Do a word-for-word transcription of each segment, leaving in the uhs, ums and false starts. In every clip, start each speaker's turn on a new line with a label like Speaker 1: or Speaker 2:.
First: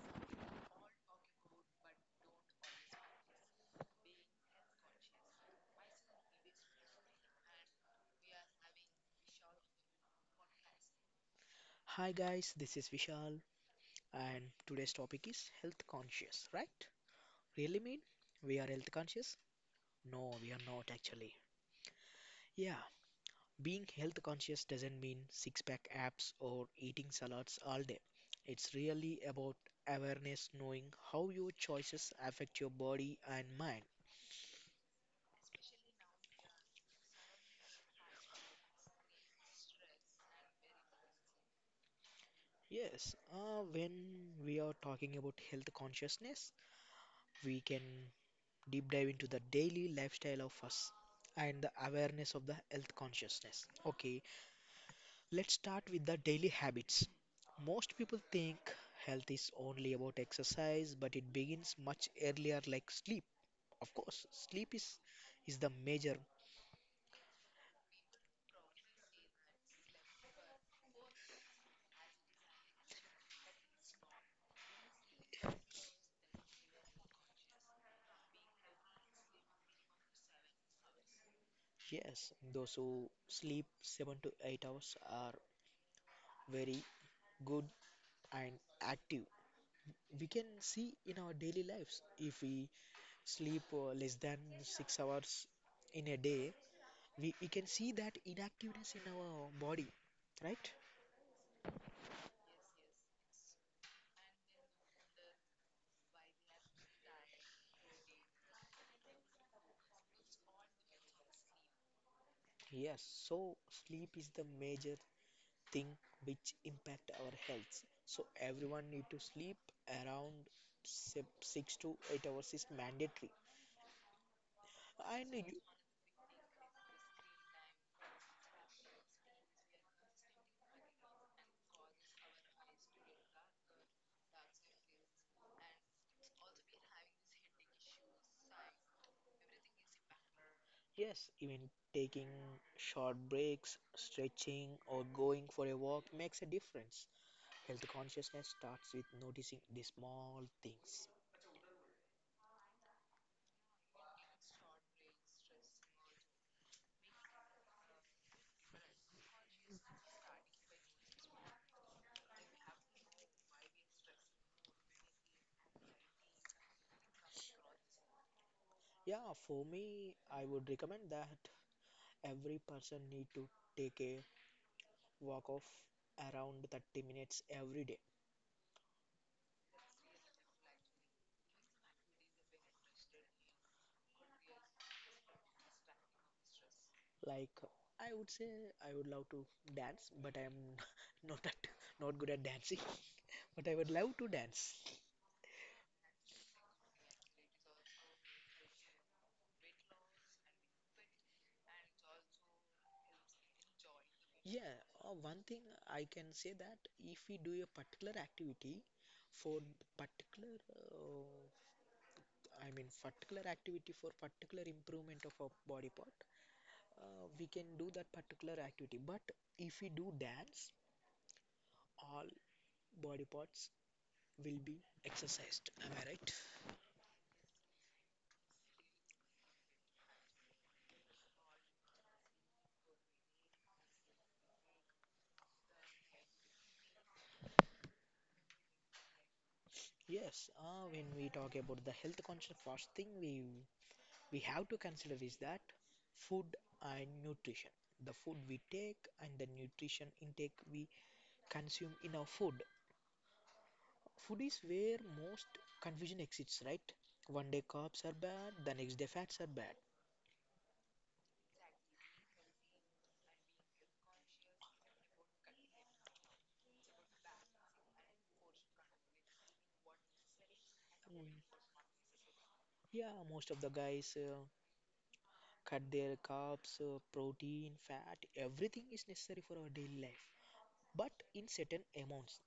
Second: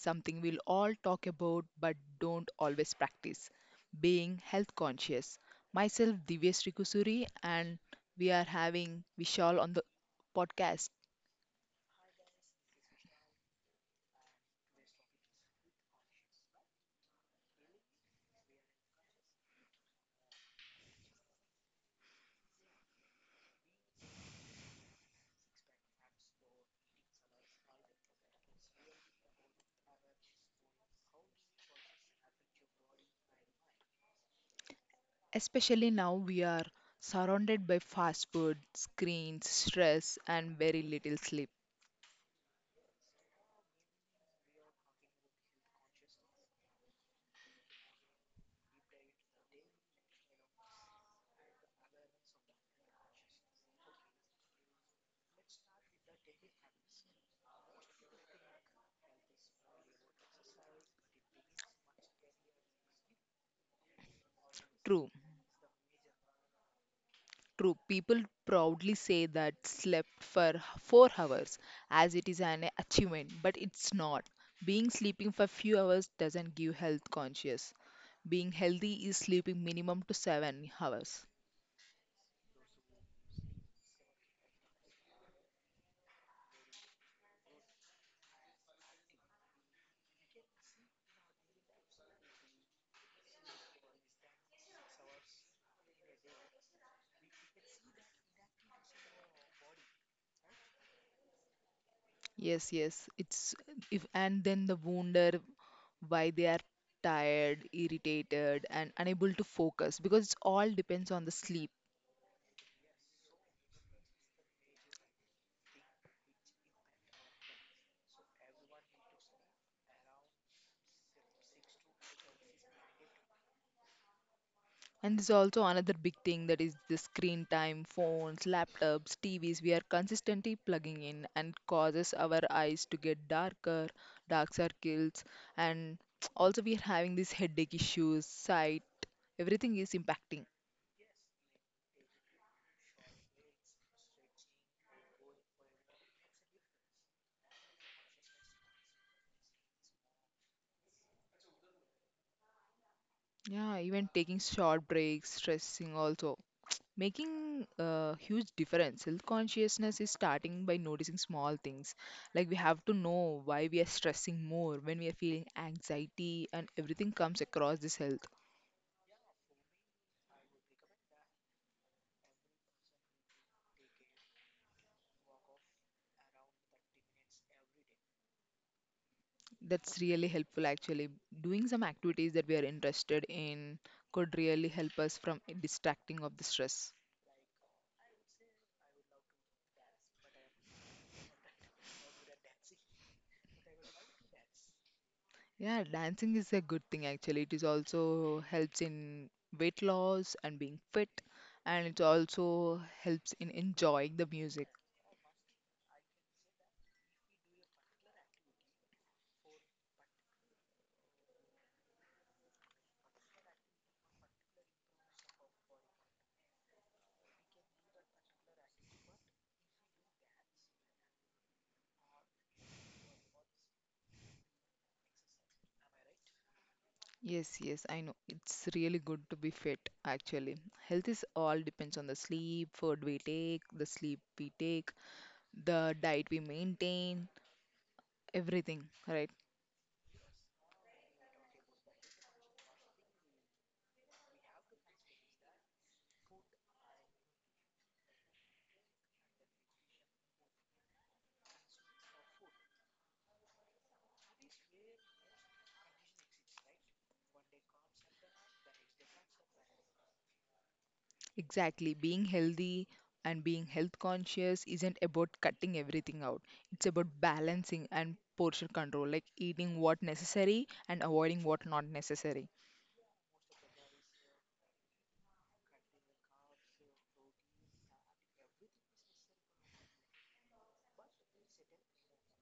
Speaker 1: something we'll all talk about but don't always practice being health conscious. Myself, Divyesh Rikusuri, and we are having Vishal on the podcast.
Speaker 2: Hi guys, this is Vishal, and today's topic is health conscious, right? Really mean we are health conscious? No, we are not actually. Yeah, being health conscious doesn't mean six pack abs or eating salads all day. It's really about awareness, knowing how your choices affect your body and mind.
Speaker 1: Especially now, we are surrounded by fast food, screens, stress, and very little sleep.
Speaker 2: Yes, uh, when we are talking about health consciousness, we can deep dive into the daily lifestyle of us and the awareness of the health consciousness. Okay, let's start with the daily habits. Most people think health is only about exercise, but it begins much earlier, like sleep. Of course, sleep is
Speaker 1: True.
Speaker 2: is the major.
Speaker 1: True, people proudly say that slept for h- four hours as it is an achievement, but it's not. Being sleeping for few hours doesn't give health conscious. Being healthy is sleeping minimum to seven hours.
Speaker 2: Yes, those who sleep seven to eight hours are very good and active. We can see in our daily lives, if we sleep uh, less than six hours in a day, we, we can see that inactiveness in our body, right?
Speaker 1: Yes, yes, it's if and then the wonder why they are tired, irritated, and unable to focus because it all depends on the sleep.
Speaker 2: Yes, so sleep is the major thing which impact our health. So everyone need to sleep around se- six to eight hours is mandatory.
Speaker 1: And there's
Speaker 2: And you,
Speaker 1: also another big thing that is the screen time, phones, laptops, T Vs. We are consistently plugging in and causes our eyes to get darker, dark circles, and also we are having these headache issues, sight. Everything is impacting.
Speaker 2: yes, even taking short breaks, stretching, or going for a walk makes a difference. Health consciousness starts with noticing the small things.
Speaker 1: Yeah, even taking short breaks, stressing also, making a huge difference. Health consciousness is starting by noticing small things, like we have to know why we are stressing more when we are feeling anxiety, and everything comes across this health.
Speaker 2: Yeah, for me, I would recommend that every person need to take a walk of around thirty minutes every day.
Speaker 1: That's really helpful actually. Doing some activities that we are interested in could really help us from distracting of the stress.
Speaker 2: Like, I would say I would love to dance, but I am not at, not good at dancing. But I would love to dance.
Speaker 1: Yeah, dancing is a good thing actually. It is also helps in weight loss and being fit, and it also helps in enjoying the music.
Speaker 2: Yeah, uh, one thing I can say, that if we do a particular activity for particular uh, I mean particular activity for particular improvement of a body part, uh, we can do that particular activity. But if we do dance, all body parts will be exercised. Am I right?
Speaker 1: Yes, yes, I know. It's really good to be fit, actually. Health is all depends on the sleep, food we take, the sleep we take, the diet we maintain, everything, right?
Speaker 2: Yes. Uh, when we talk about the health conscious fasting, we we have to consider is that food and nutrition. The food we take and the nutrition intake we consume in our food. Food is where most confusion exists, right? One day carbs are bad, the next day fats are bad.
Speaker 1: Exactly. Being healthy and being health conscious isn't about cutting everything out. It's about balancing and portion control, like eating what necessary and avoiding
Speaker 2: Mm,
Speaker 1: what not necessary.
Speaker 2: yeah, most of the guys uh, cut their carbs, uh, protein, fat, everything is necessary for our daily life, but in certain amounts.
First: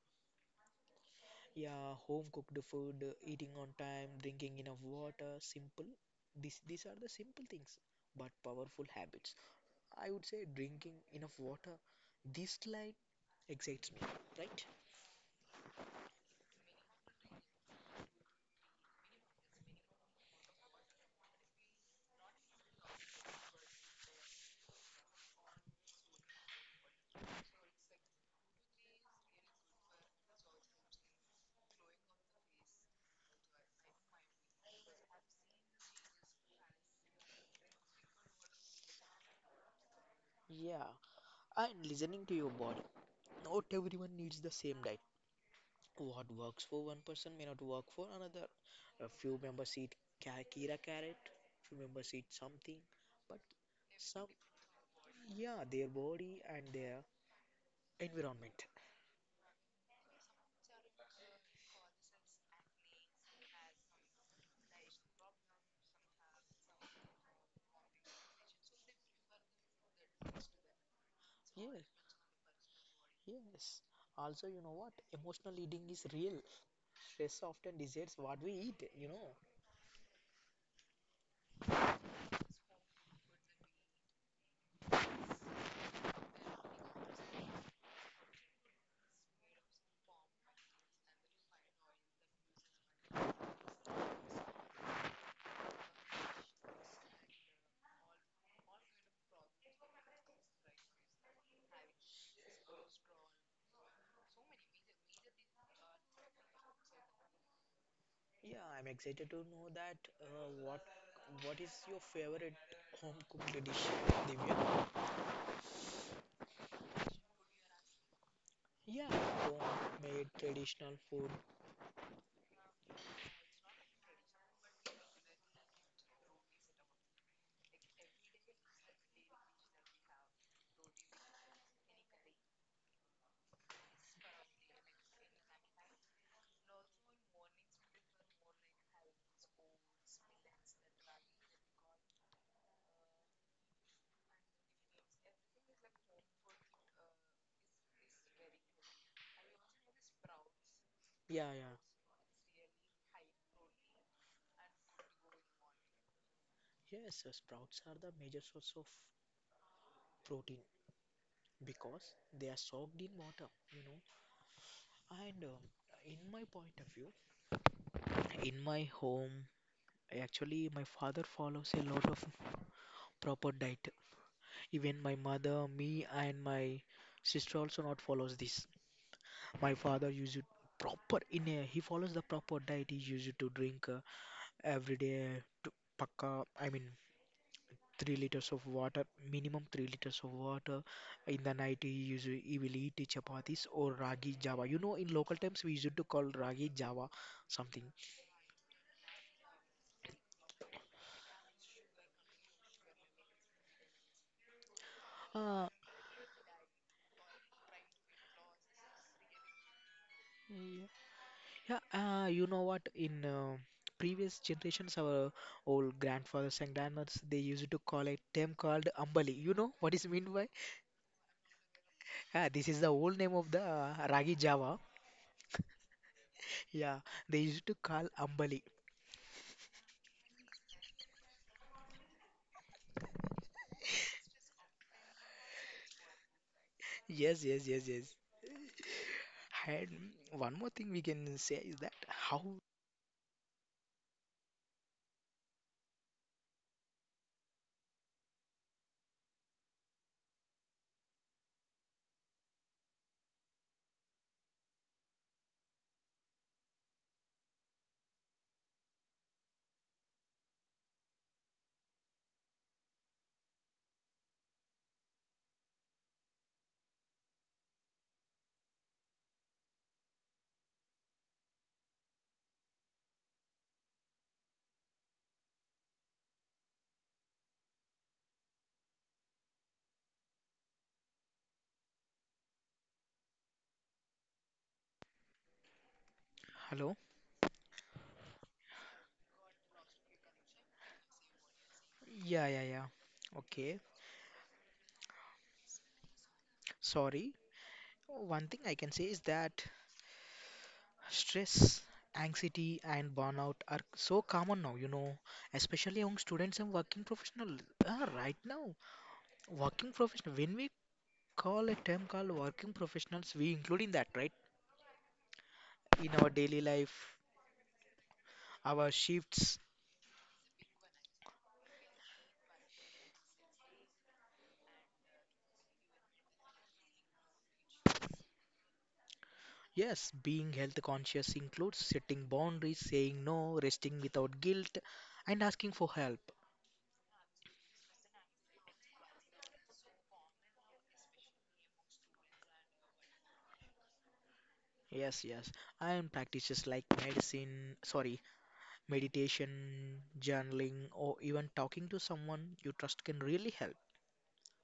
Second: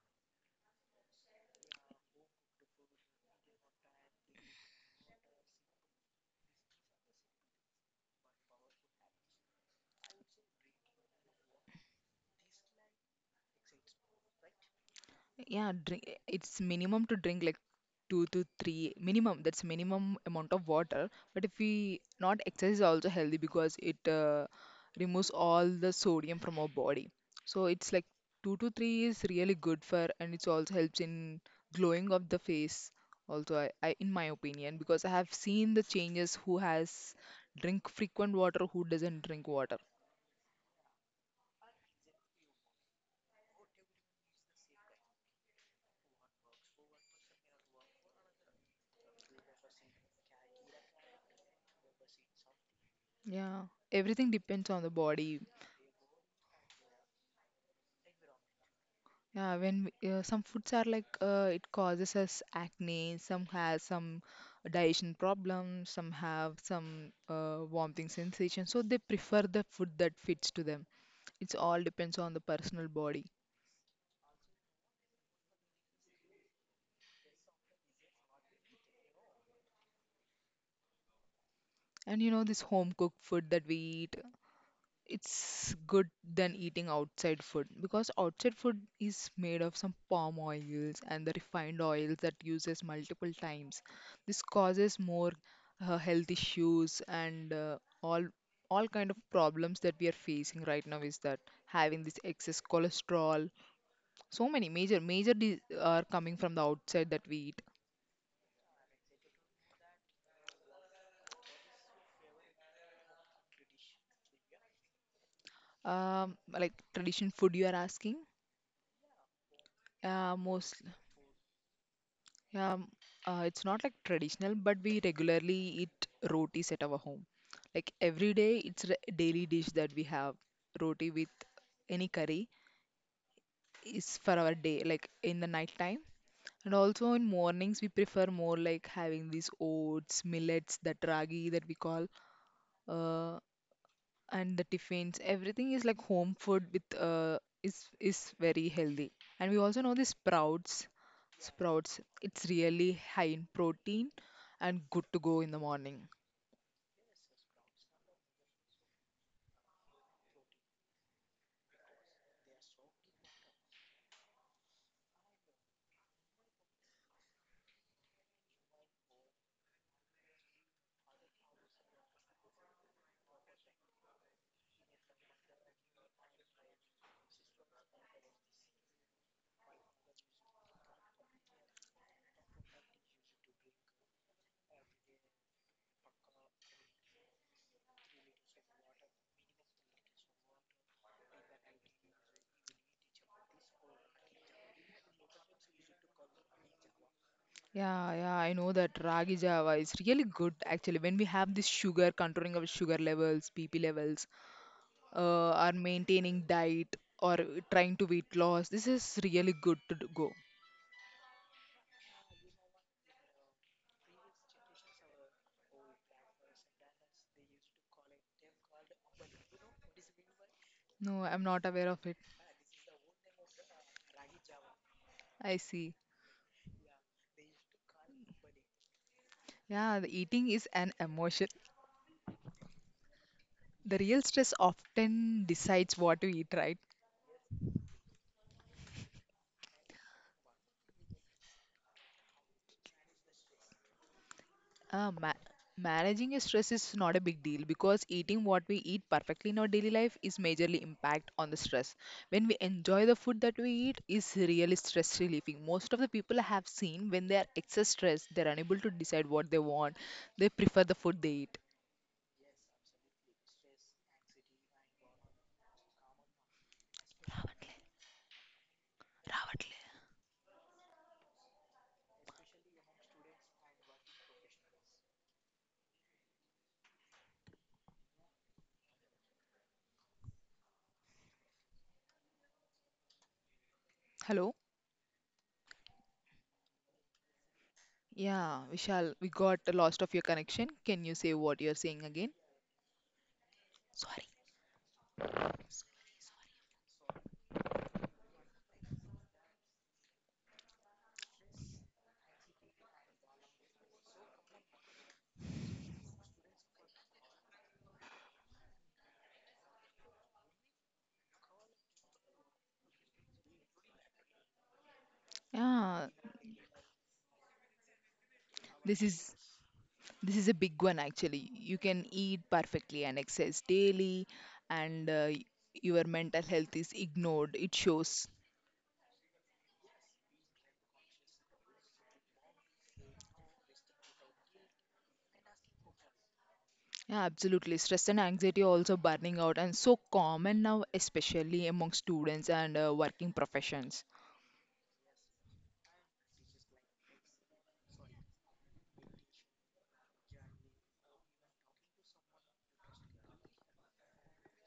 Speaker 2: Yeah, home cooked food, uh, eating on time, drinking enough water, simple. This, these are the simple things, but powerful habits. I would say drinking enough water. This line excites me, right?
Speaker 1: Yeah, drink. It's minimum to drink like two to three minimum. That's minimum amount of water. But if we not exercise, is also healthy because it uh, removes all the sodium from our body. So it's like two to three is really good for, and it also helps in glowing of the face. Also, I, I in my opinion, because I have seen the changes who has drink frequent water, who doesn't drink water.
Speaker 2: Yeah, and listening to your body. Not everyone needs the same diet. What works for one person may not work for another. A few members eat ca- Kira carrot, few members eat something, but
Speaker 1: Yeah,
Speaker 2: some,
Speaker 1: everything depends on the body.
Speaker 2: yeah, their body and their environment.
Speaker 1: Yeah, when we- uh, some foods are like uh, it causes us acne, some has some digestion problems, some have some uh, vomiting sensation. So they prefer the food that fits to them. It's all
Speaker 2: Yes,
Speaker 1: depends on the personal body.
Speaker 2: yes. Also, you know what? Emotional eating is real. Stress often decides what we eat, you know.
Speaker 1: And you know this home cooked food that we eat, it's good than eating outside food because outside food is made of some palm oils and the refined oils that uses multiple times. This causes more uh, health issues, and uh, all all kind of problems that we are facing right now is that having this excess cholesterol, so many major major di- are coming from the outside that we eat.
Speaker 2: Yeah, I'm excited to know that uh, what what is your favorite home cooked dish, Divya?
Speaker 1: Um like tradition food you are asking?
Speaker 2: Yeah, homemade
Speaker 1: Uh most
Speaker 2: traditional food.
Speaker 1: Yeah, um, uh, it's not like traditional, but we regularly eat rotis at our home. Like every day, it's a daily dish that we have. Roti with any curry is for our day, like in the night time. And also in mornings, we prefer more like having these oats, millets, that ragi that we call. Uh, and the tiffins everything is like home food with uh is is very healthy, and we also know the sprouts.
Speaker 2: Yeah, yeah.
Speaker 1: Sprouts, it's really high in protein and good to go in the morning.
Speaker 2: Yes, uh, sprouts are the major source of protein because they are soaked in water, you know. And um, in my point of view, in my home, actually, my father follows a lot of proper diet. Even my mother, me, and my sister also not follows this. My father uses proper in a, he follows the proper diet. He used to drink uh, every day to pakka. I mean, three liters of water, minimum three liters of water. In the night, you usually you will eat chapatis or ragi java. You know, in local terms, we used to call ragi java something.
Speaker 1: Yeah yeah, I know that ragi java is really good actually. When we have this sugar, controlling our sugar levels, B P levels, uh
Speaker 2: Uh,
Speaker 1: are maintaining diet, or trying to weight loss, this is really good to do- go.
Speaker 2: yeah, yeah, uh, you know what? In uh, previous generations, our old grandfathers and grandmothers, they used to call a term called ambali. You know what is meant by?
Speaker 1: No, I'm not aware of it.
Speaker 2: Yeah, this is the old name of the uh, ragi java.
Speaker 1: I see.
Speaker 2: Yeah, they used to call ambali.
Speaker 1: Yeah, the eating is an emotion. The real stress often decides what we eat, right?
Speaker 2: Yes, yes, yes, yes. And one more thing we can say is that, how.
Speaker 1: Uh, ma- Managing your stress is not a big deal because eating what we eat perfectly in our daily life is majorly impact on the stress. When we enjoy the food that we eat is really stress relieving. Most of the people I have seen when they are excess stress, they're unable to decide what they want. They prefer the food they eat. Hello?
Speaker 2: Hello?
Speaker 1: Yeah, Vishal, we got lost of your connection. Can you say what you're saying again?
Speaker 2: Yeah, yeah, yeah. Okay.
Speaker 1: Sorry.
Speaker 2: Sorry. One thing I can say is that stress, anxiety, and burnout are so common now, you know, especially among students and working professionals. Ah, right now, working professional, when we call a term called working professionals, we include in that, right?
Speaker 1: Yeah,
Speaker 2: In our daily life, our
Speaker 1: this is.
Speaker 2: shifts.
Speaker 1: This is a big one actually. You can eat perfectly and exercise daily, and uh, y- your mental health is ignored. It shows.
Speaker 2: Yes, being health conscious includes setting boundaries, saying no, resting without guilt, and asking for help.
Speaker 1: Yeah, absolutely. Stress and anxiety are also burning out and so common now, especially among students and uh, working professions.
Speaker 2: Yes, yes. And practices like medicine, sorry, meditation, journaling, or even talking to someone you trust can really help.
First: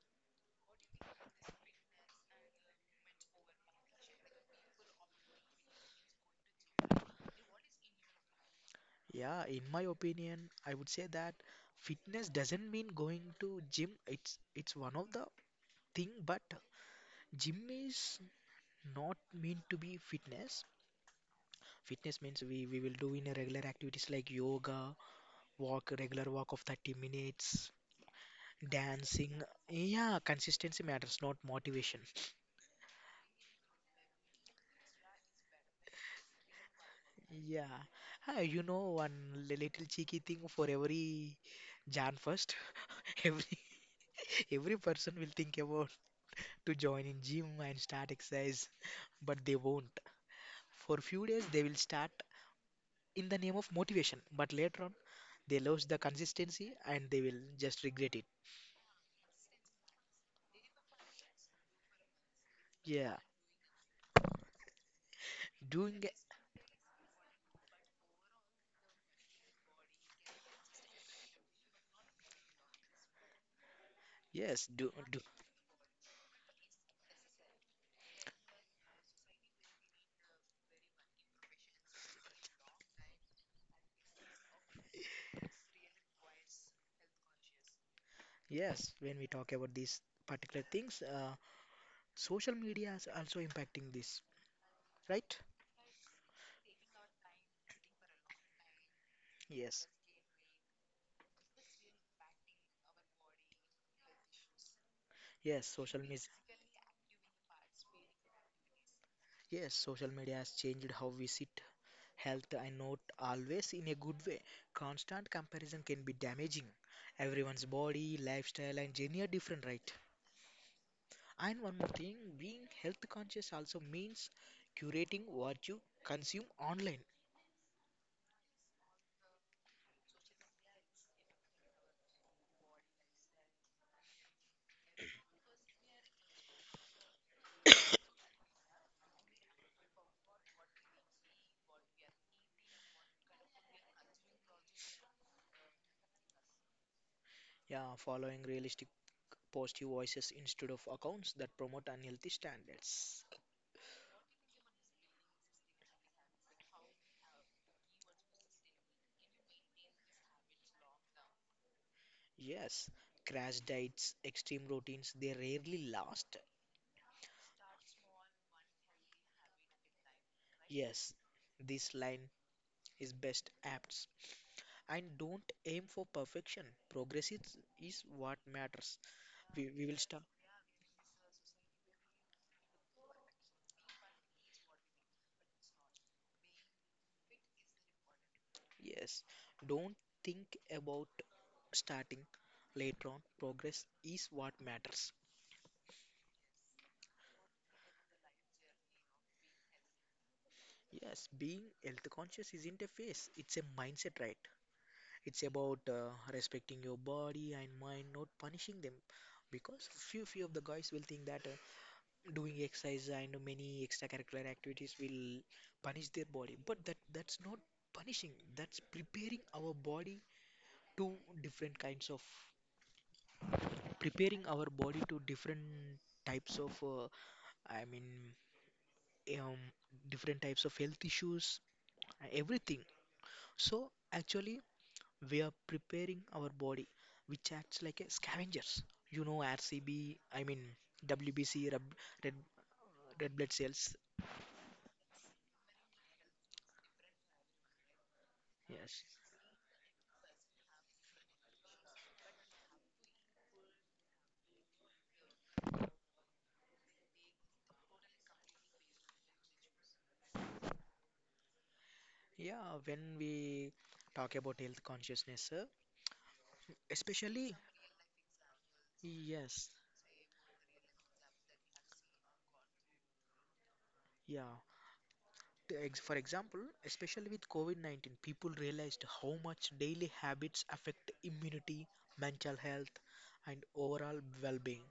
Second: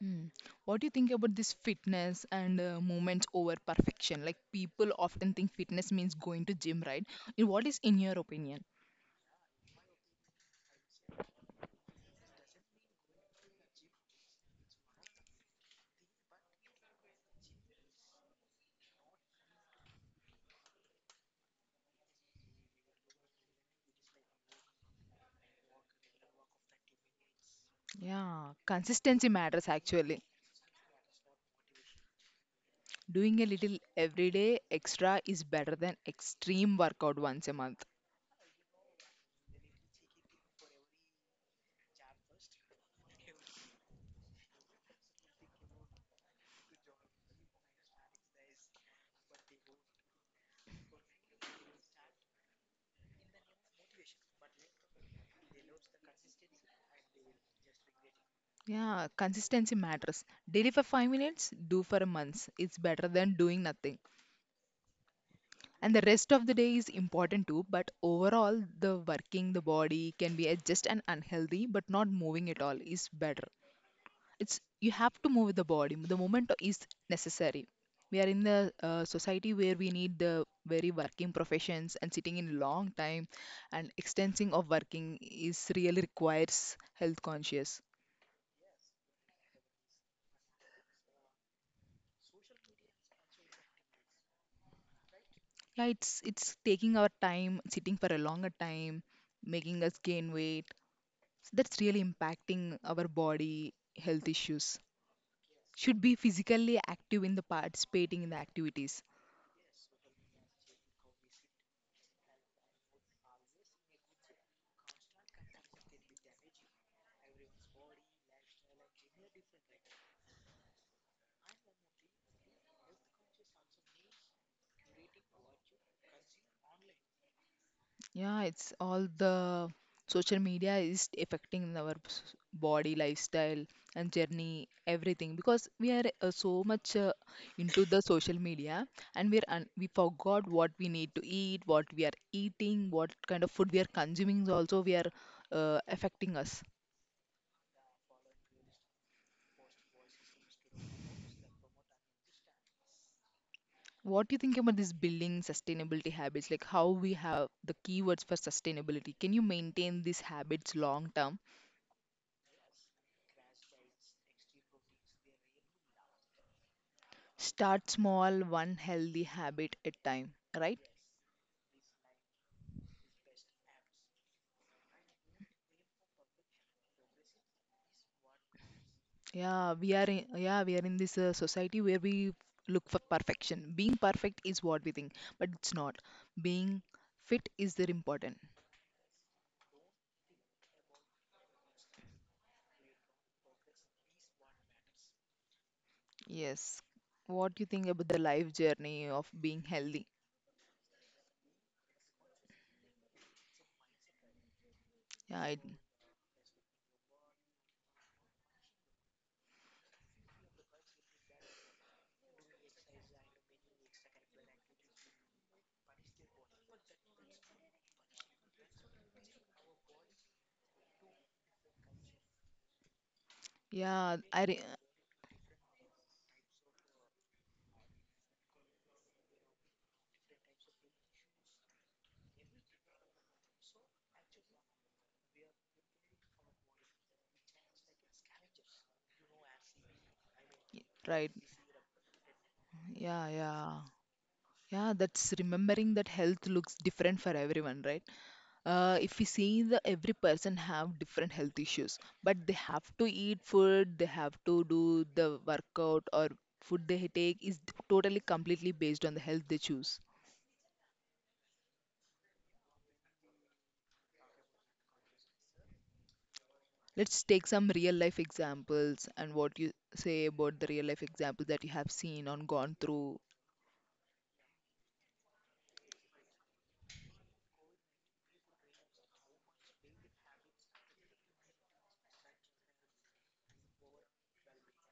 Speaker 1: Hmm. What do you think about this fitness and uh, movement over perfection? Like people often think fitness means going to gym, right? In- What is in your opinion?
Speaker 2: Yeah, in my opinion, I would say that fitness doesn't mean going to gym. It's it's one of the thing, but gym is not meant to be fitness. Fitness means we we will do in a regular activities like yoga, walk, regular walk of thirty minutes,
Speaker 1: Yeah, consistency
Speaker 2: dancing.
Speaker 1: matters
Speaker 2: Yeah,
Speaker 1: actually.
Speaker 2: consistency matters, not motivation.
Speaker 1: Doing a little everyday extra is better than extreme workout once a
Speaker 2: Yeah.
Speaker 1: month.
Speaker 2: Ah, you know, one li- little cheeky thing for every January first. Every every person will think about to join in gym and start exercise, but they won't. For few days they will start in the name of motivation, but later on they lose the consistency and they will just regret it.
Speaker 1: Yeah, consistency matters. Daily for five minutes, do for a month. It's better
Speaker 2: Yeah,
Speaker 1: than doing nothing. And the
Speaker 2: doing
Speaker 1: rest
Speaker 2: a-
Speaker 1: of the day is important too, but overall, the working the body can be a- just an unhealthy, but not moving at all is better. It's
Speaker 2: yes,
Speaker 1: you
Speaker 2: do
Speaker 1: have
Speaker 2: do
Speaker 1: to move with the body. The movement is necessary. We are in the uh, society where we need the very working professions and sitting in long time, and extensing of working is really requires health conscious.
Speaker 2: yes. When we talk about these particular things, uh, social media is also impacting this, right?
Speaker 1: Yeah, it's it's taking our time, sitting for a longer time, making
Speaker 2: Yes,
Speaker 1: us gain weight, so that's really impacting our body, health issues.
Speaker 2: yes.
Speaker 1: Should
Speaker 2: Social
Speaker 1: be
Speaker 2: media
Speaker 1: physically active in the participating in the activities.
Speaker 2: Yes, social media has changed how we see health and not always in a good way. Constant comparison can be damaging. Everyone's body, lifestyle, and journey are different, right? And one more thing, being health conscious also means curating what you consume online.
Speaker 1: Yeah, it's all the social media is affecting our s- body, lifestyle, and journey, everything because we are uh, so much uh, into the social media, and we're un we forgot what we need to eat, what we are eating, what kind of food we are consuming. Also, we are uh, affecting us.
Speaker 2: Yeah, following realistic positive voices instead of accounts that promote unhealthy standards.
Speaker 1: What do you think about this building sustainability habits? Like how we have the keywords for sustainability? Can you maintain these habits long term?
Speaker 2: Yes, crash diets, extreme routines, they rarely last.
Speaker 1: Start small, one healthy habit at time, right?
Speaker 2: Yes, this line is best apt. And don't aim for perfection. Progress is, is what matters.
Speaker 1: Yeah,
Speaker 2: We, we
Speaker 1: we
Speaker 2: will
Speaker 1: are in,
Speaker 2: start.
Speaker 1: yeah, we are in this uh, society where we look for perfection. Being perfect is what we think, but it's not. Being fit is very important.
Speaker 2: Yes, don't think about starting later on. Progress is what matters.
Speaker 1: Yes. What do you think about the life journey of being healthy?
Speaker 2: Yes, being health conscious isn't a phase, it's a mindset, right?
Speaker 1: Yeah,
Speaker 2: It's
Speaker 1: I,
Speaker 2: about uh, respecting your body and mind, not punishing them. Because few few of the guys will think that uh, doing exercise and many extracurricular activities will punish their body, but that that's not punishing. That's preparing our body to different kinds of
Speaker 1: yeah, I
Speaker 2: preparing
Speaker 1: re
Speaker 2: our body to different types of uh, i mean um, different types of health issues, everything. So actually we are preparing our body, which acts like a scavengers, you know. R C B, I mean
Speaker 1: Right.
Speaker 2: W B C, rub- red,
Speaker 1: Yeah,
Speaker 2: red blood
Speaker 1: yeah.
Speaker 2: cells.
Speaker 1: Yeah, that's remembering that health looks different for everyone, right? Uh,
Speaker 2: Yes.
Speaker 1: if we see, the every person have different health issues, but they have to eat food, they have to do the workout, or food they take is totally completely based on the health they choose.
Speaker 2: Yeah, when we talk about health consciousness, uh,
Speaker 1: Let's take
Speaker 2: especially,
Speaker 1: some real life examples. And what
Speaker 2: yes,
Speaker 1: you say about the real life examples that you have seen or gone through?
Speaker 2: yeah. The ex- For example, especially with COVID nineteen, people realized how much daily habits affect immunity, mental health, and overall well-being.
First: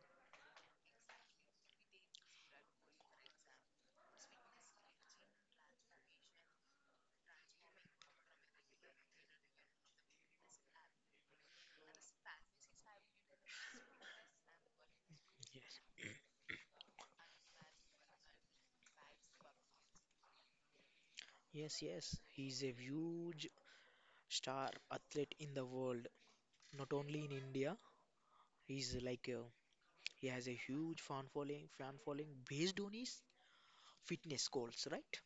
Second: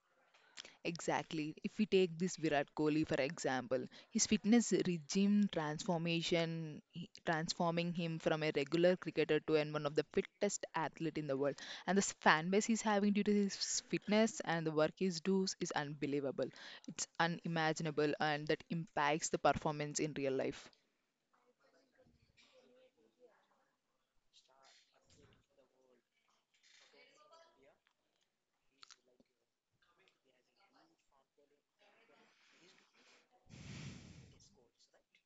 Speaker 1: Exactly. If we take this Virat Kohli for example, his fitness regime transformation, he- transforming him from a regular cricketer to an one of the fittest athlete in the world, and the s- fan base he's having due to his fitness and the work he does is
Speaker 2: Yes,
Speaker 1: unbelievable. It's unimaginable, and that impacts the performance in real life.
Speaker 2: yes, yes. He's a huge star athlete in the world, not only in India. He's like uh, he has a huge fan following, fan following based on his fitness goals, right?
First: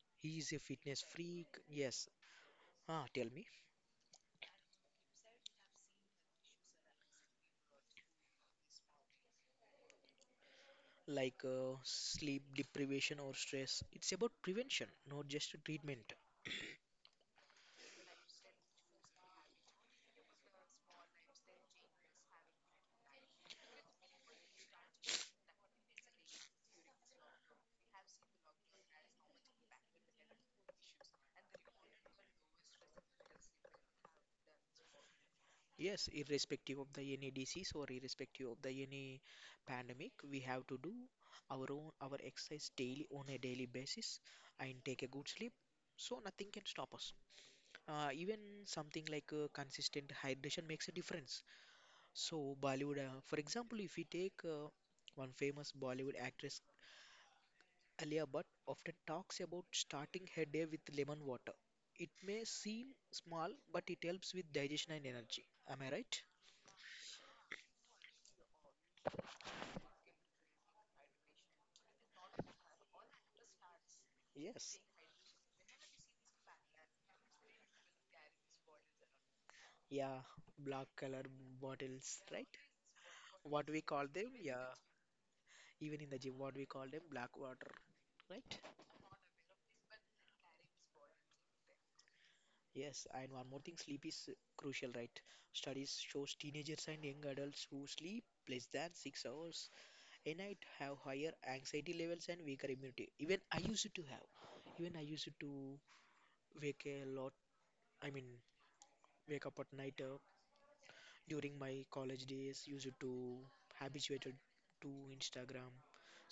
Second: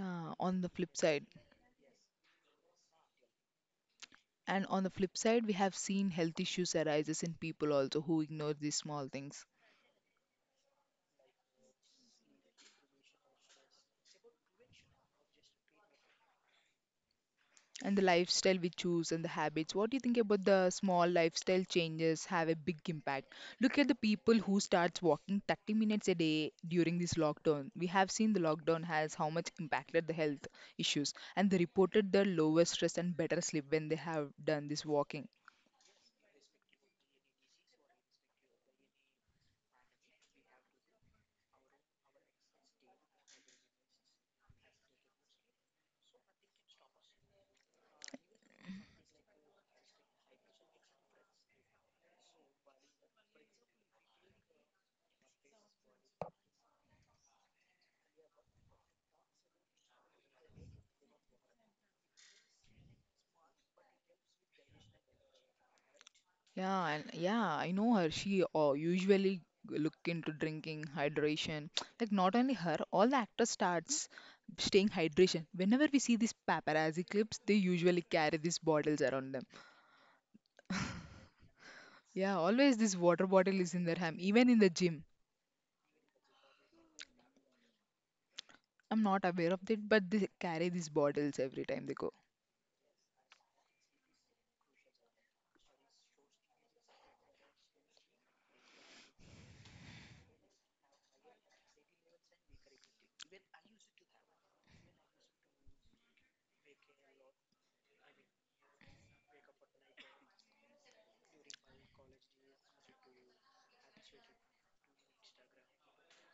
Speaker 1: Uh,
Speaker 2: He is a
Speaker 1: on the flip
Speaker 2: fitness
Speaker 1: side,
Speaker 2: freak. Yes. Ah, tell me,
Speaker 1: and on the flip side, we have seen health issues arises in people also who ignore these small things.
Speaker 2: like uh, sleep deprivation or stress, it's about prevention, not just treatment.
Speaker 1: And the lifestyle we choose and the habits, what do you think about the small lifestyle changes have a big impact? Look at the people who starts walking thirty minutes a day. During this lockdown, we have seen the lockdown has how much impacted the health issues, and they reported the lower stress and better sleep when they have done this walking.
Speaker 2: Yes, irrespective of the any disease or irrespective of the any pandemic, we have to do our own our exercise daily on a daily basis and take a good sleep, so nothing can stop us. Uh, even something like uh, consistent hydration makes a difference. So Bollywood, uh, for example, if we take uh, one famous Bollywood actress Alia Bhatt often talks about starting her day with lemon water. It may seem small, but it helps with digestion and energy. Am I right?
Speaker 1: Yeah, and yeah, I know her. She uh, usually look into drinking, hydration. Like not only her, all the actors starts
Speaker 2: Yes.
Speaker 1: staying hydration. Whenever we see these paparazzi clips, they usually carry these bottles around them.
Speaker 2: Yeah. Black color bottles,
Speaker 1: Yeah,
Speaker 2: right?
Speaker 1: always this water bottle
Speaker 2: What
Speaker 1: is in
Speaker 2: we
Speaker 1: their
Speaker 2: call
Speaker 1: hand,
Speaker 2: them,
Speaker 1: even in
Speaker 2: yeah,
Speaker 1: the gym.
Speaker 2: even in the gym, what we call them black water, right?
Speaker 1: I'm not aware of it, but they carry these bottles every time they go.
Speaker 2: Yes. And one more thing, sleep is crucial, right? Studies shows teenagers and young adults who sleep less than six hours a night have higher anxiety levels and weaker immunity. Even I used to have. Even I used to wake a lot. I mean, wake up at night, uh, during my college days, used to habituated to instagram,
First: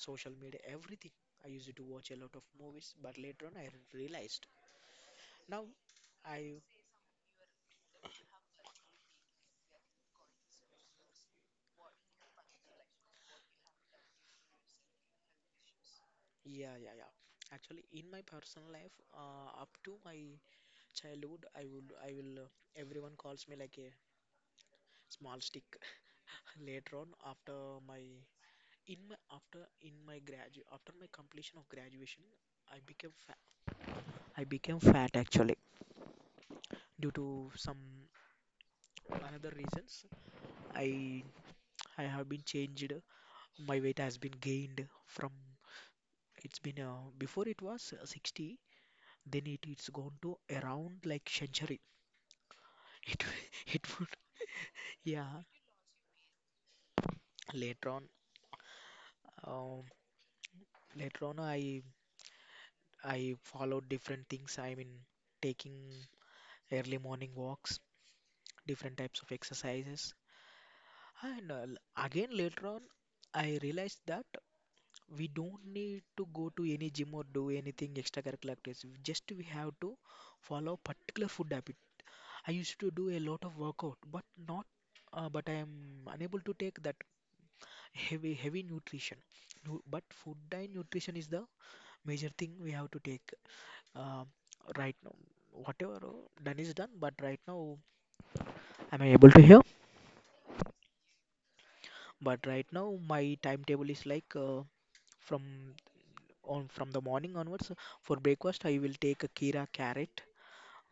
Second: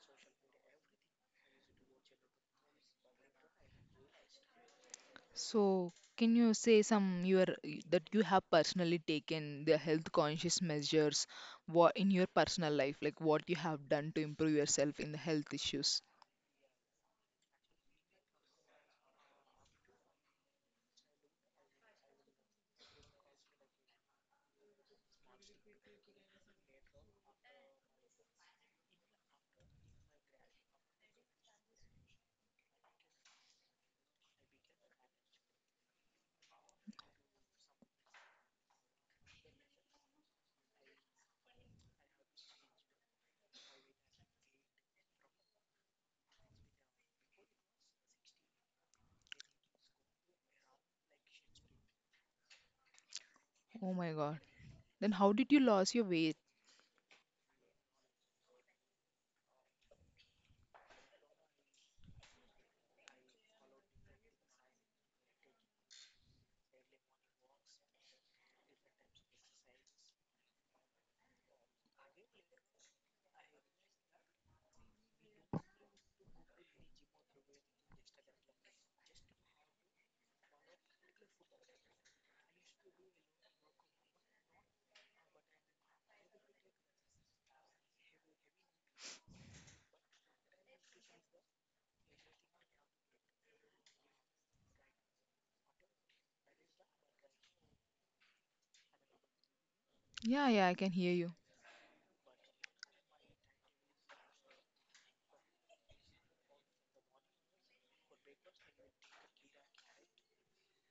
Speaker 2: social media, everything. I used to watch a lot of movies, but later on I realized. Now
Speaker 1: So, can you
Speaker 2: I,
Speaker 1: say some your that you have personally taken the health conscious measures, what in your personal life, like what you have done to improve yourself in the health issues?
Speaker 2: yeah, yeah, yeah. Actually, in my personal life, uh, up to my childhood, i would i will, uh, everyone calls me like a small stick. Later on, after my in my after in my gradu after my completion of graduation, I became I became fat actually due to some another reasons. I I have been changed. My weight has been gained from. It's been, uh, before it was uh, sixty. Then it it's gone to around like century. It
Speaker 1: Oh
Speaker 2: it would,
Speaker 1: my God. Then how
Speaker 2: yeah.
Speaker 1: did you lose your weight?
Speaker 2: Later on, um, later on I I followed different things. I mean, taking early morning walks, different types of exercises, and uh, l- again later on I realized that we don't need to go to any gym or do anything extracurricular activities. Just we have to follow particular food habit. I used to do a lot of workout, but not, uh, but I am unable to take that heavy heavy nutrition. Nu- But food and nutrition is the major thing we have to take uh, right now. Whatever uh, done is done, but right now am I able to hear?
Speaker 1: Yeah, yeah, I can hear you.
Speaker 2: But right now my timetable is like uh, from on from the morning onwards. For breakfast, I will take a kira carrot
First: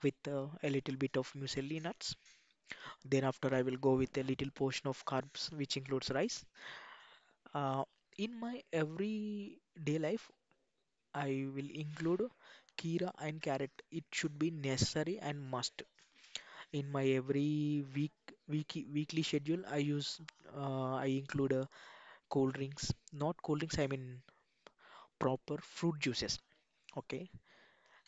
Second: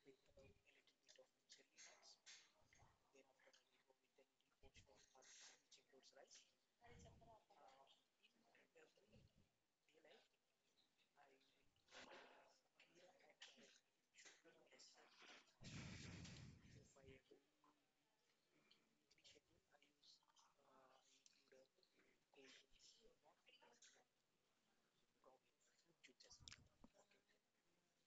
Speaker 2: with uh, a little bit of muesli nuts. Then after I will go with a little portion of carbs, which includes rice. Uh, in my everyday life, I will include kira and carrot. It should be necessary and must. In my every week, week weekly schedule, I use uh, I include uh, cold drinks, not cold drinks. I mean proper fruit juices. Okay.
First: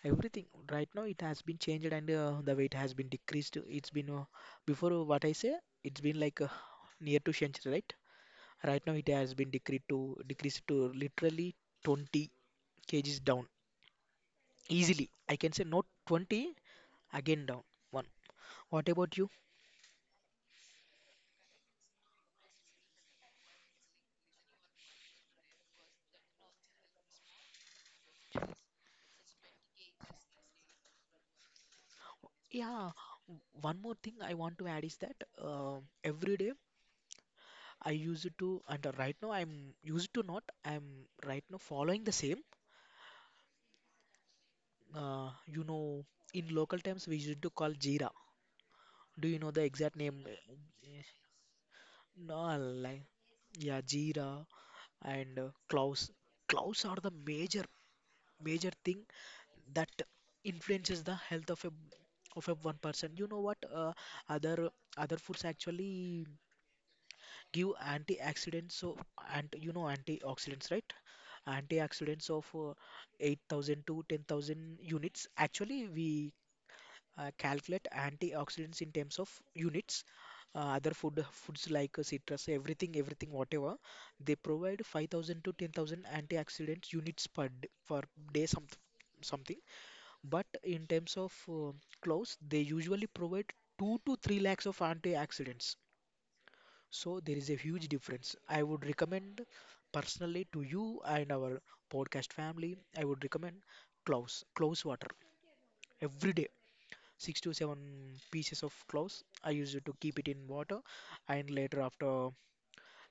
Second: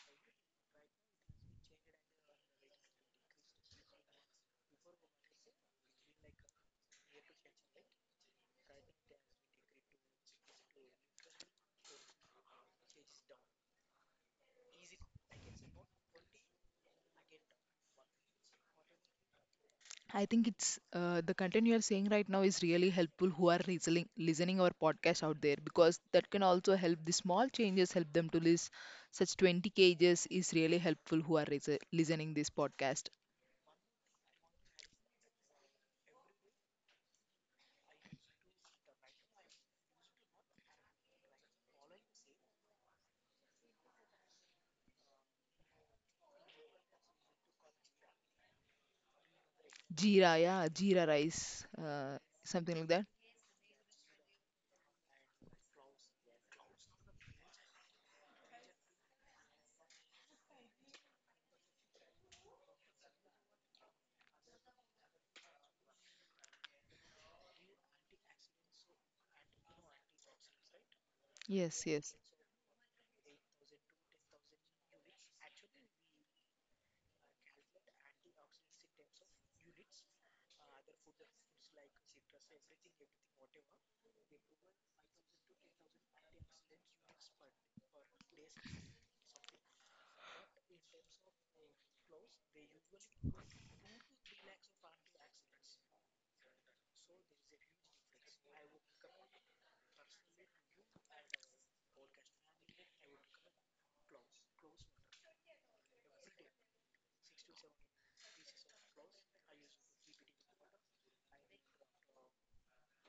Speaker 2: Everything right now, it has been changed, and uh, the weight has been decreased. It's been uh, before, uh, what I say, it's been like uh, near to century, right? Right now, it has been decreased to decreased to literally twenty kgs down easily. I can say not twenty again down one. What about you?
Speaker 1: I think it's uh, the content you are saying right now is really helpful who are listening listening our podcast out there, because that can also help the small changes help them to lose such twenty kgs is really helpful who are lis- listening this
Speaker 2: Yeah,
Speaker 1: podcast.
Speaker 2: w- one more thing I want to add is that uh, every day I used to, and uh, right now I'm used to, not I'm right now following the same. Uh, you know, in local terms, we used to call Jira. Do you know the exact name?
Speaker 1: Jeera, yeah, Jeera rice, uh,
Speaker 2: No,
Speaker 1: something like
Speaker 2: like
Speaker 1: that.
Speaker 2: yeah, Jira and uh, Klaus. Klaus are the major major thing that influences the health of a of a one person. You know what? Uh, other other foods actually give antioxidants. So, and you know antioxidants, right?
Speaker 1: Yes, yes.
Speaker 2: Antioxidants of uh, eight thousand to ten thousand units. Actually, we uh, calculate antioxidants in terms of units. Uh, other food foods like uh, citrus, everything everything whatever, they provide five thousand to ten thousand antioxidant units per d- per day, something something. But in terms of uh, clothes, they usually provide two to three lakhs of antioxidants. So there is a huge difference. I would recommend personally to you and our podcast family. I would recommend cloves cloves water every day, six to seven pieces of cloves. I used to keep it in water, and later, after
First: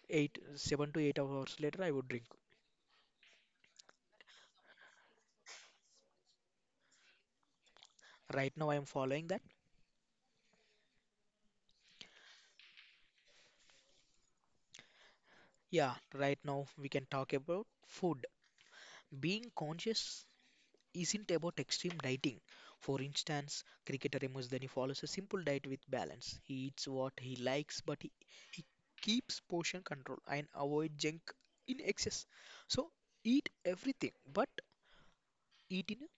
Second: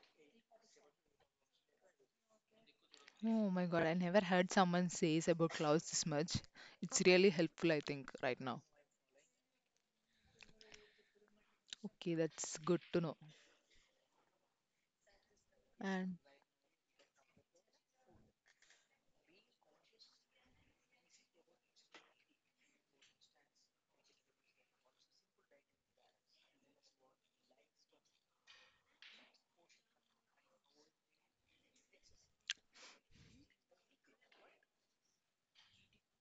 Speaker 2: eight, seven to eight hours later, I would drink.
Speaker 1: Oh my God, I never heard someone says about clouds this much. It's really helpful, I think, right
Speaker 2: Right
Speaker 1: now.
Speaker 2: now, I am following that.
Speaker 1: Okay, that's good to know.
Speaker 2: Yeah,
Speaker 1: And
Speaker 2: right now we can talk about food. Being conscious isn't about extreme dieting. For instance, cricketer Remus Dhani follows a simple diet with balance. He eats what he likes, but he, he keeps portion control and avoid junk in excess. So eat everything, but eat in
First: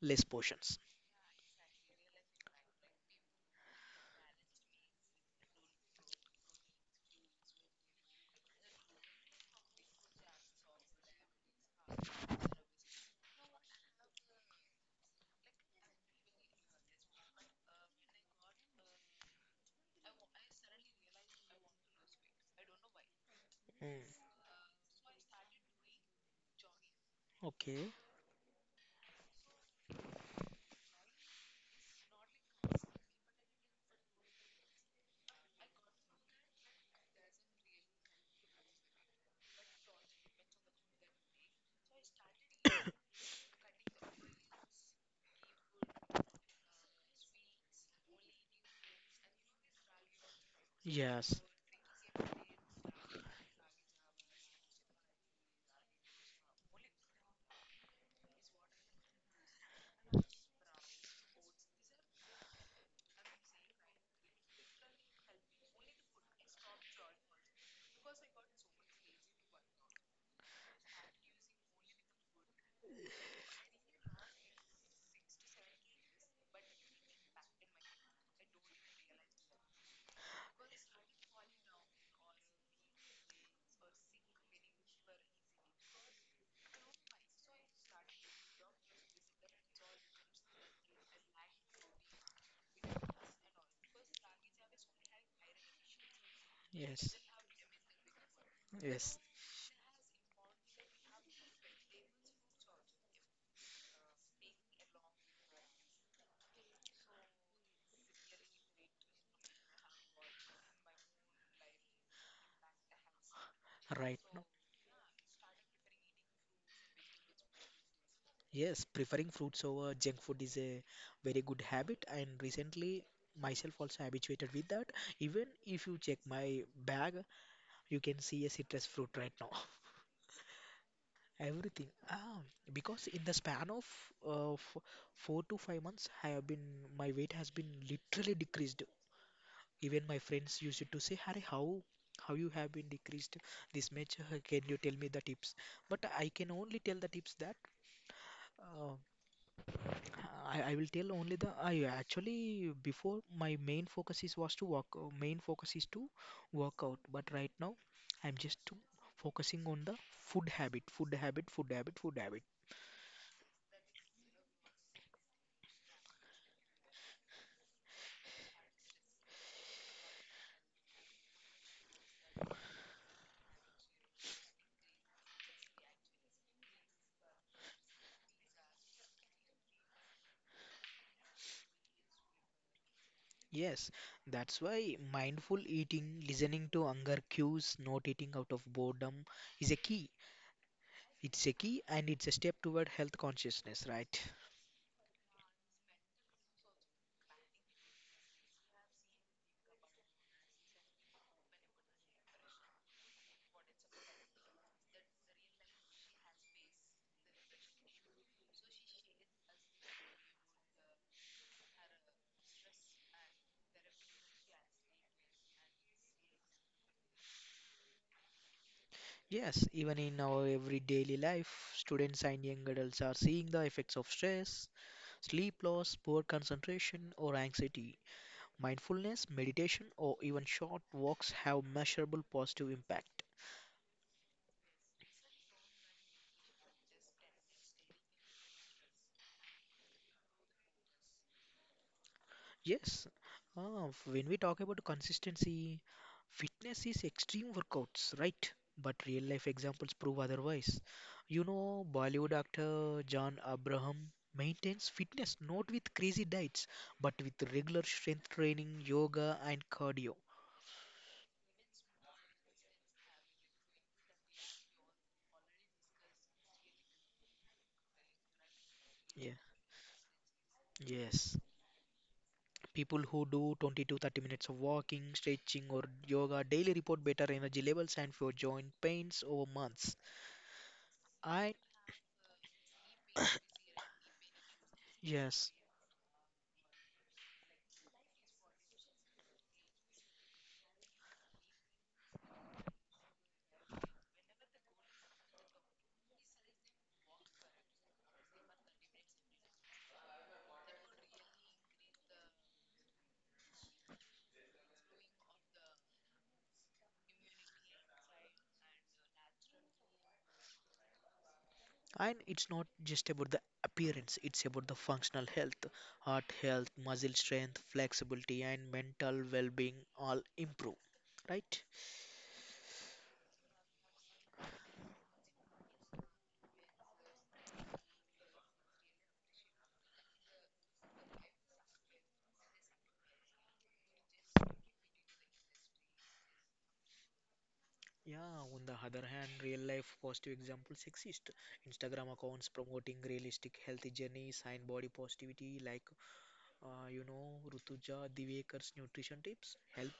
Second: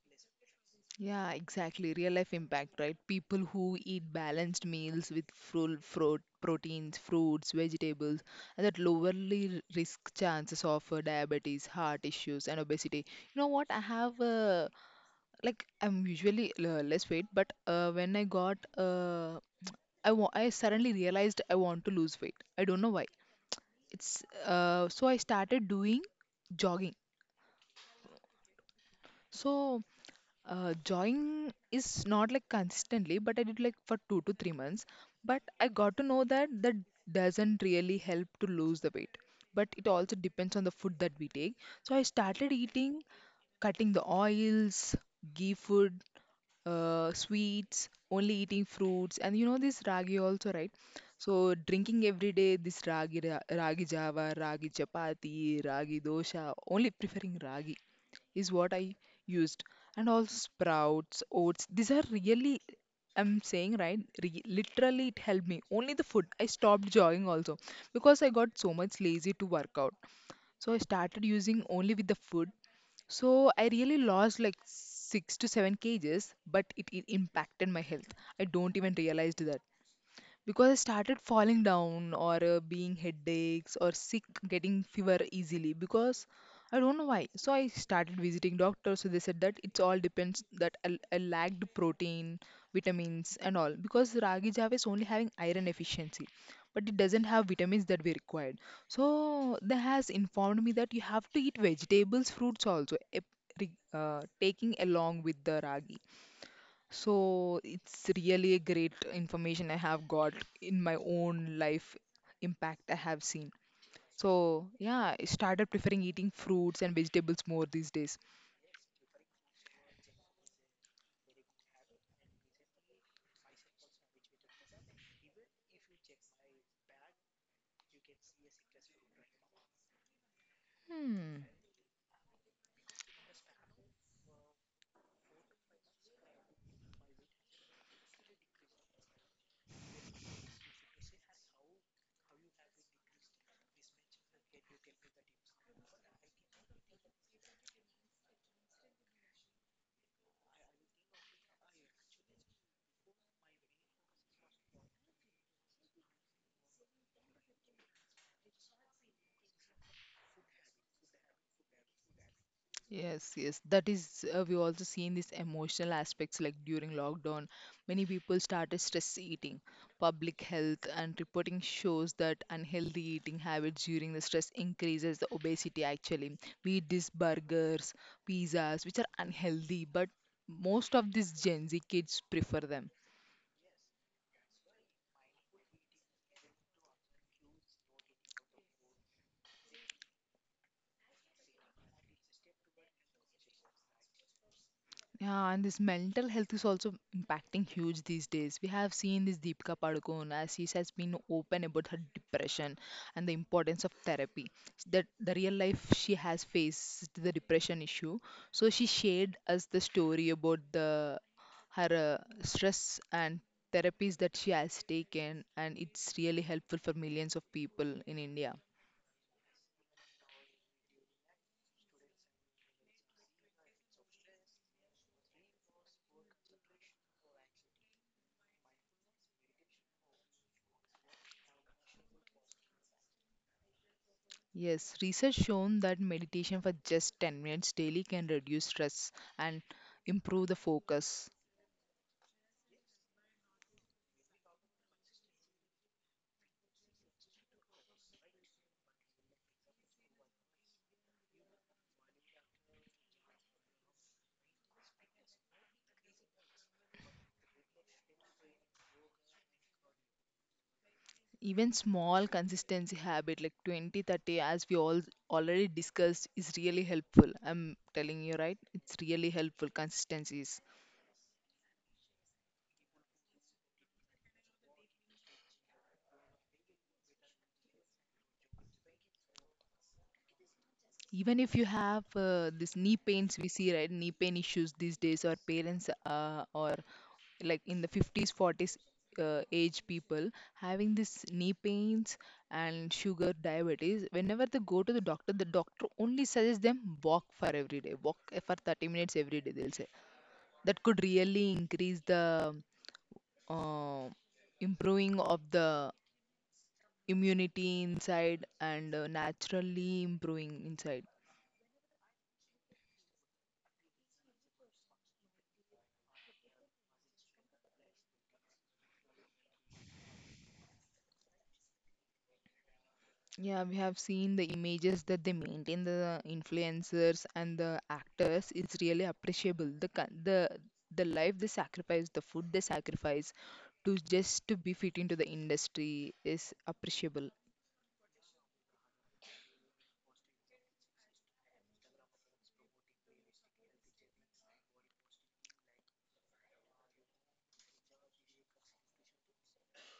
Speaker 2: less portions.
Speaker 1: yeah, exactly, real life impact, right? People who eat balanced meals with full fruit, proteins, fruits, vegetables, and that lowerly r- risk chances of uh, diabetes, heart issues, and obesity. You know what? I have a like I'm usually l- less weight, but uh, when I got uh, I wa- I suddenly realized I want to lose weight. I don't know why.
Speaker 2: Mm.
Speaker 1: It's uh, so I started doing jogging.
Speaker 2: Okay.
Speaker 1: So uh, jogging is not like consistently, but I did like for two to three months. But I got to know that that doesn't really help to lose the weight. But it also depends on the food that we take. So I started eating, cutting the oils, ghee food, uh, sweets, only eating fruits, and you know this ragi also, right?
Speaker 2: Yes.
Speaker 1: So drinking every day this ragi, ra- ragi java, ragi chapati, ragi dosha, only preferring ragi is what I used, and also sprouts, oats. These are really I'm saying right, re- literally it helped me. Only the food. I stopped jogging also because I got so much lazy to work out. So I started using only with the food so I really lost like six to seven kgs, but it, it impacted my health. I don't even realized that because I started falling down or uh, being headaches or sick, getting fever easily because I don't know why. So I started visiting doctors. So they said that it's all depends that I, I lacked protein, vitamins and all because ragi java is only having iron efficiency, but it
Speaker 2: Yes.
Speaker 1: doesn't have vitamins that we required.
Speaker 2: Yes.
Speaker 1: So they has informed me that you have to eat vegetables, fruits also. ep- re- Uh, taking along with the ragi so it's really a great information I have got in my own life impact I have seen.
Speaker 2: Right now.
Speaker 1: So yeah, I started preferring eating fruits and vegetables more these days.
Speaker 2: Yes. Preferring fruits over junk food is a very good habit, and recently myself also habituated with that. Even if you check my bag, you can see a citrus fruit right now.
Speaker 1: Hmm.
Speaker 2: Everything. Ah, because in the span of uh, f four to five months, I have been my weight has been literally decreased. Even my friends used to say, Harry, how how you have been decreased this much? Can you tell me the tips? But I can only tell the tips that uh, I, I will tell only the I actually, before my main focus is was to work. Uh, main focus is to work out. But right now I'm just to focusing on the food habit, food habit, food habit, food habit.
Speaker 1: Yes, yes, that is. Uh, we also seen these emotional aspects like during lockdown, many people started stress eating. Public health and reporting shows that unhealthy eating habits during the stress increases the obesity. Actually, we eat these burgers, pizzas, which are unhealthy, but most of these Gen Z kids prefer them.
Speaker 2: Yes, that's why mindful eating, listening to hunger cues, not eating out of boredom is a key. It's a key, and it's a step toward health consciousness, right?
Speaker 1: Yeah, and this mental health is also impacting huge these days. We have seen this Deepika Padukone as she has been open about her depression and the importance of therapy. That the real life she has faced the depression issue. So she shared us the story about the her uh, stress and therapies that she has taken, and it's really helpful for millions of people in India.
Speaker 2: Yes, even in our every daily life, students and young adults are seeing the effects of stress, sleep loss, poor concentration, or anxiety. Mindfulness, meditation, or even short walks have measurable positive impact.
Speaker 1: Yes, research shown that meditation for just ten minutes daily can reduce stress and improve the focus.
Speaker 2: Yes, uh, when we talk about consistency, fitness is extreme workouts, right? But real life examples prove otherwise. You know, Bollywood actor John Abraham maintains fitness not with crazy diets, but with regular strength training, yoga, and cardio.
Speaker 1: Even small consistency habit like twenty, thirty, as we all already discussed is really helpful. I'm telling you right? It's really
Speaker 2: Yeah.
Speaker 1: helpful consistencies.
Speaker 2: Yes. People who do twenty to thirty minutes of walking, stretching, or yoga daily report better energy levels and fewer joint pains over months.
Speaker 1: Even if
Speaker 2: I,
Speaker 1: you have uh, this knee pains we see right knee pain issues these days or
Speaker 2: yes.
Speaker 1: parents uh, or like in the fifties forties uh, age people having this knee pains and sugar diabetes whenever they go to the doctor the doctor only suggests them walk for every day walk for thirty minutes every day they'll say that could really increase the uh, improving of the immunity inside and uh, naturally improving inside.
Speaker 2: And it's not just about the appearance, it's about the functional health, heart health, muscle strength, flexibility, and mental well being all improve. Right?
Speaker 1: Yeah, we have seen the images that they maintain, the influencers and the actors. It's really appreciable. The con- the the life they sacrifice, the food they sacrifice to just to be fit into the industry is appreciable.
Speaker 2: Yeah, on the other hand, real life positive examples exist. Instagram accounts promoting realistic healthy journeys and body positivity, like uh, you know, Rutuja Divekar's nutrition tips help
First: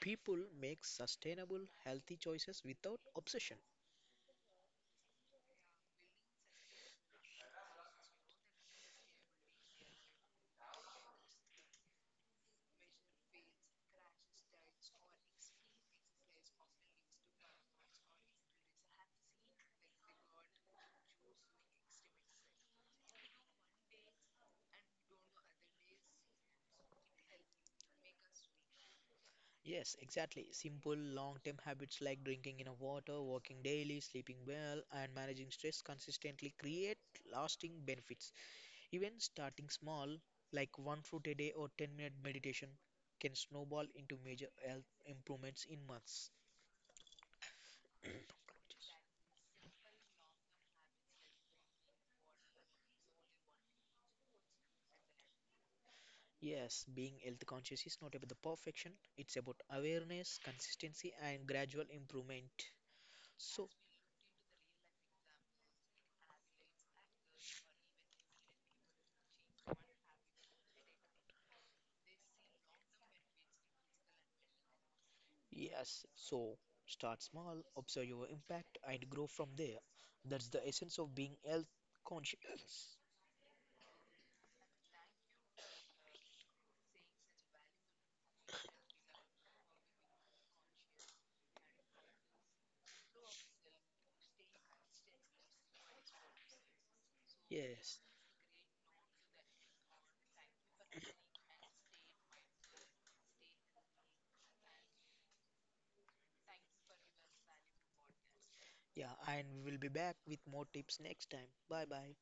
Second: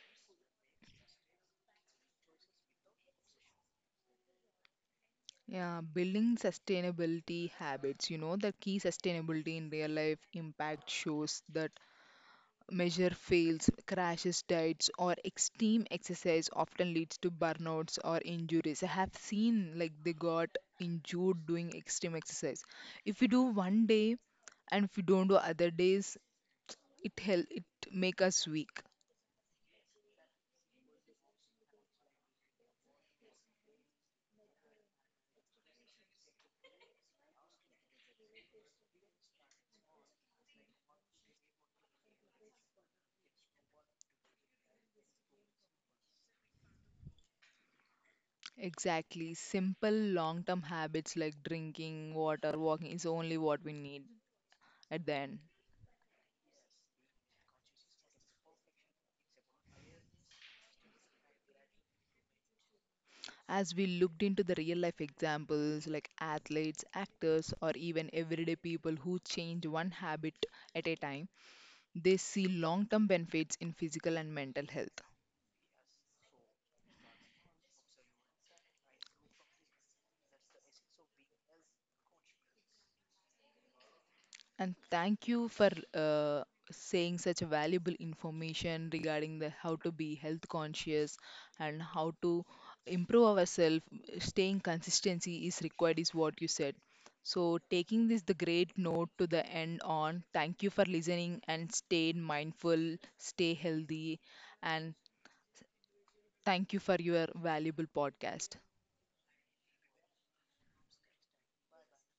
Speaker 2: people make sustainable healthy choices without obsession.
Speaker 1: Yeah, building sustainability habits, you know, the key sustainability in real life impact shows that measure fails, crashes, diets, or extreme exercise often leads to burnouts or injuries. I have seen like they got injured doing extreme exercise. If we do one day and if we don't do other days, it help it make us weak.
Speaker 2: Yes, exactly. Simple, long term habits like drinking enough water, walking daily, sleeping well, and managing stress consistently create lasting benefits. Even starting small, like one fruit a day or ten minute meditation, can snowball into major health improvements in months.
Speaker 1: Exactly. Simple long term habits like drinking water, walking is only what we need at the end.
Speaker 2: Yes, being health conscious is not about the perfection, it's about awareness, consistency, and gradual improvement. So.
Speaker 1: As we looked into the real life examples like athletes, actors, or even everyday people who change one habit at a time, they see long term benefits in physical and mental health.
Speaker 2: Yes, so start small, observe your impact, and grow from there. That's the essence of being health conscious.
Speaker 1: And thank you for uh, saying such valuable information regarding the how to be health conscious and how to improve ourselves. Staying consistency is required, is what you said. So
Speaker 2: Yes,
Speaker 1: taking this the great note to the end on. Thank you for listening and stay mindful, stay healthy, and thank you for your valuable podcast.
Speaker 2: yeah, and we will be back with more tips next time. Bye bye.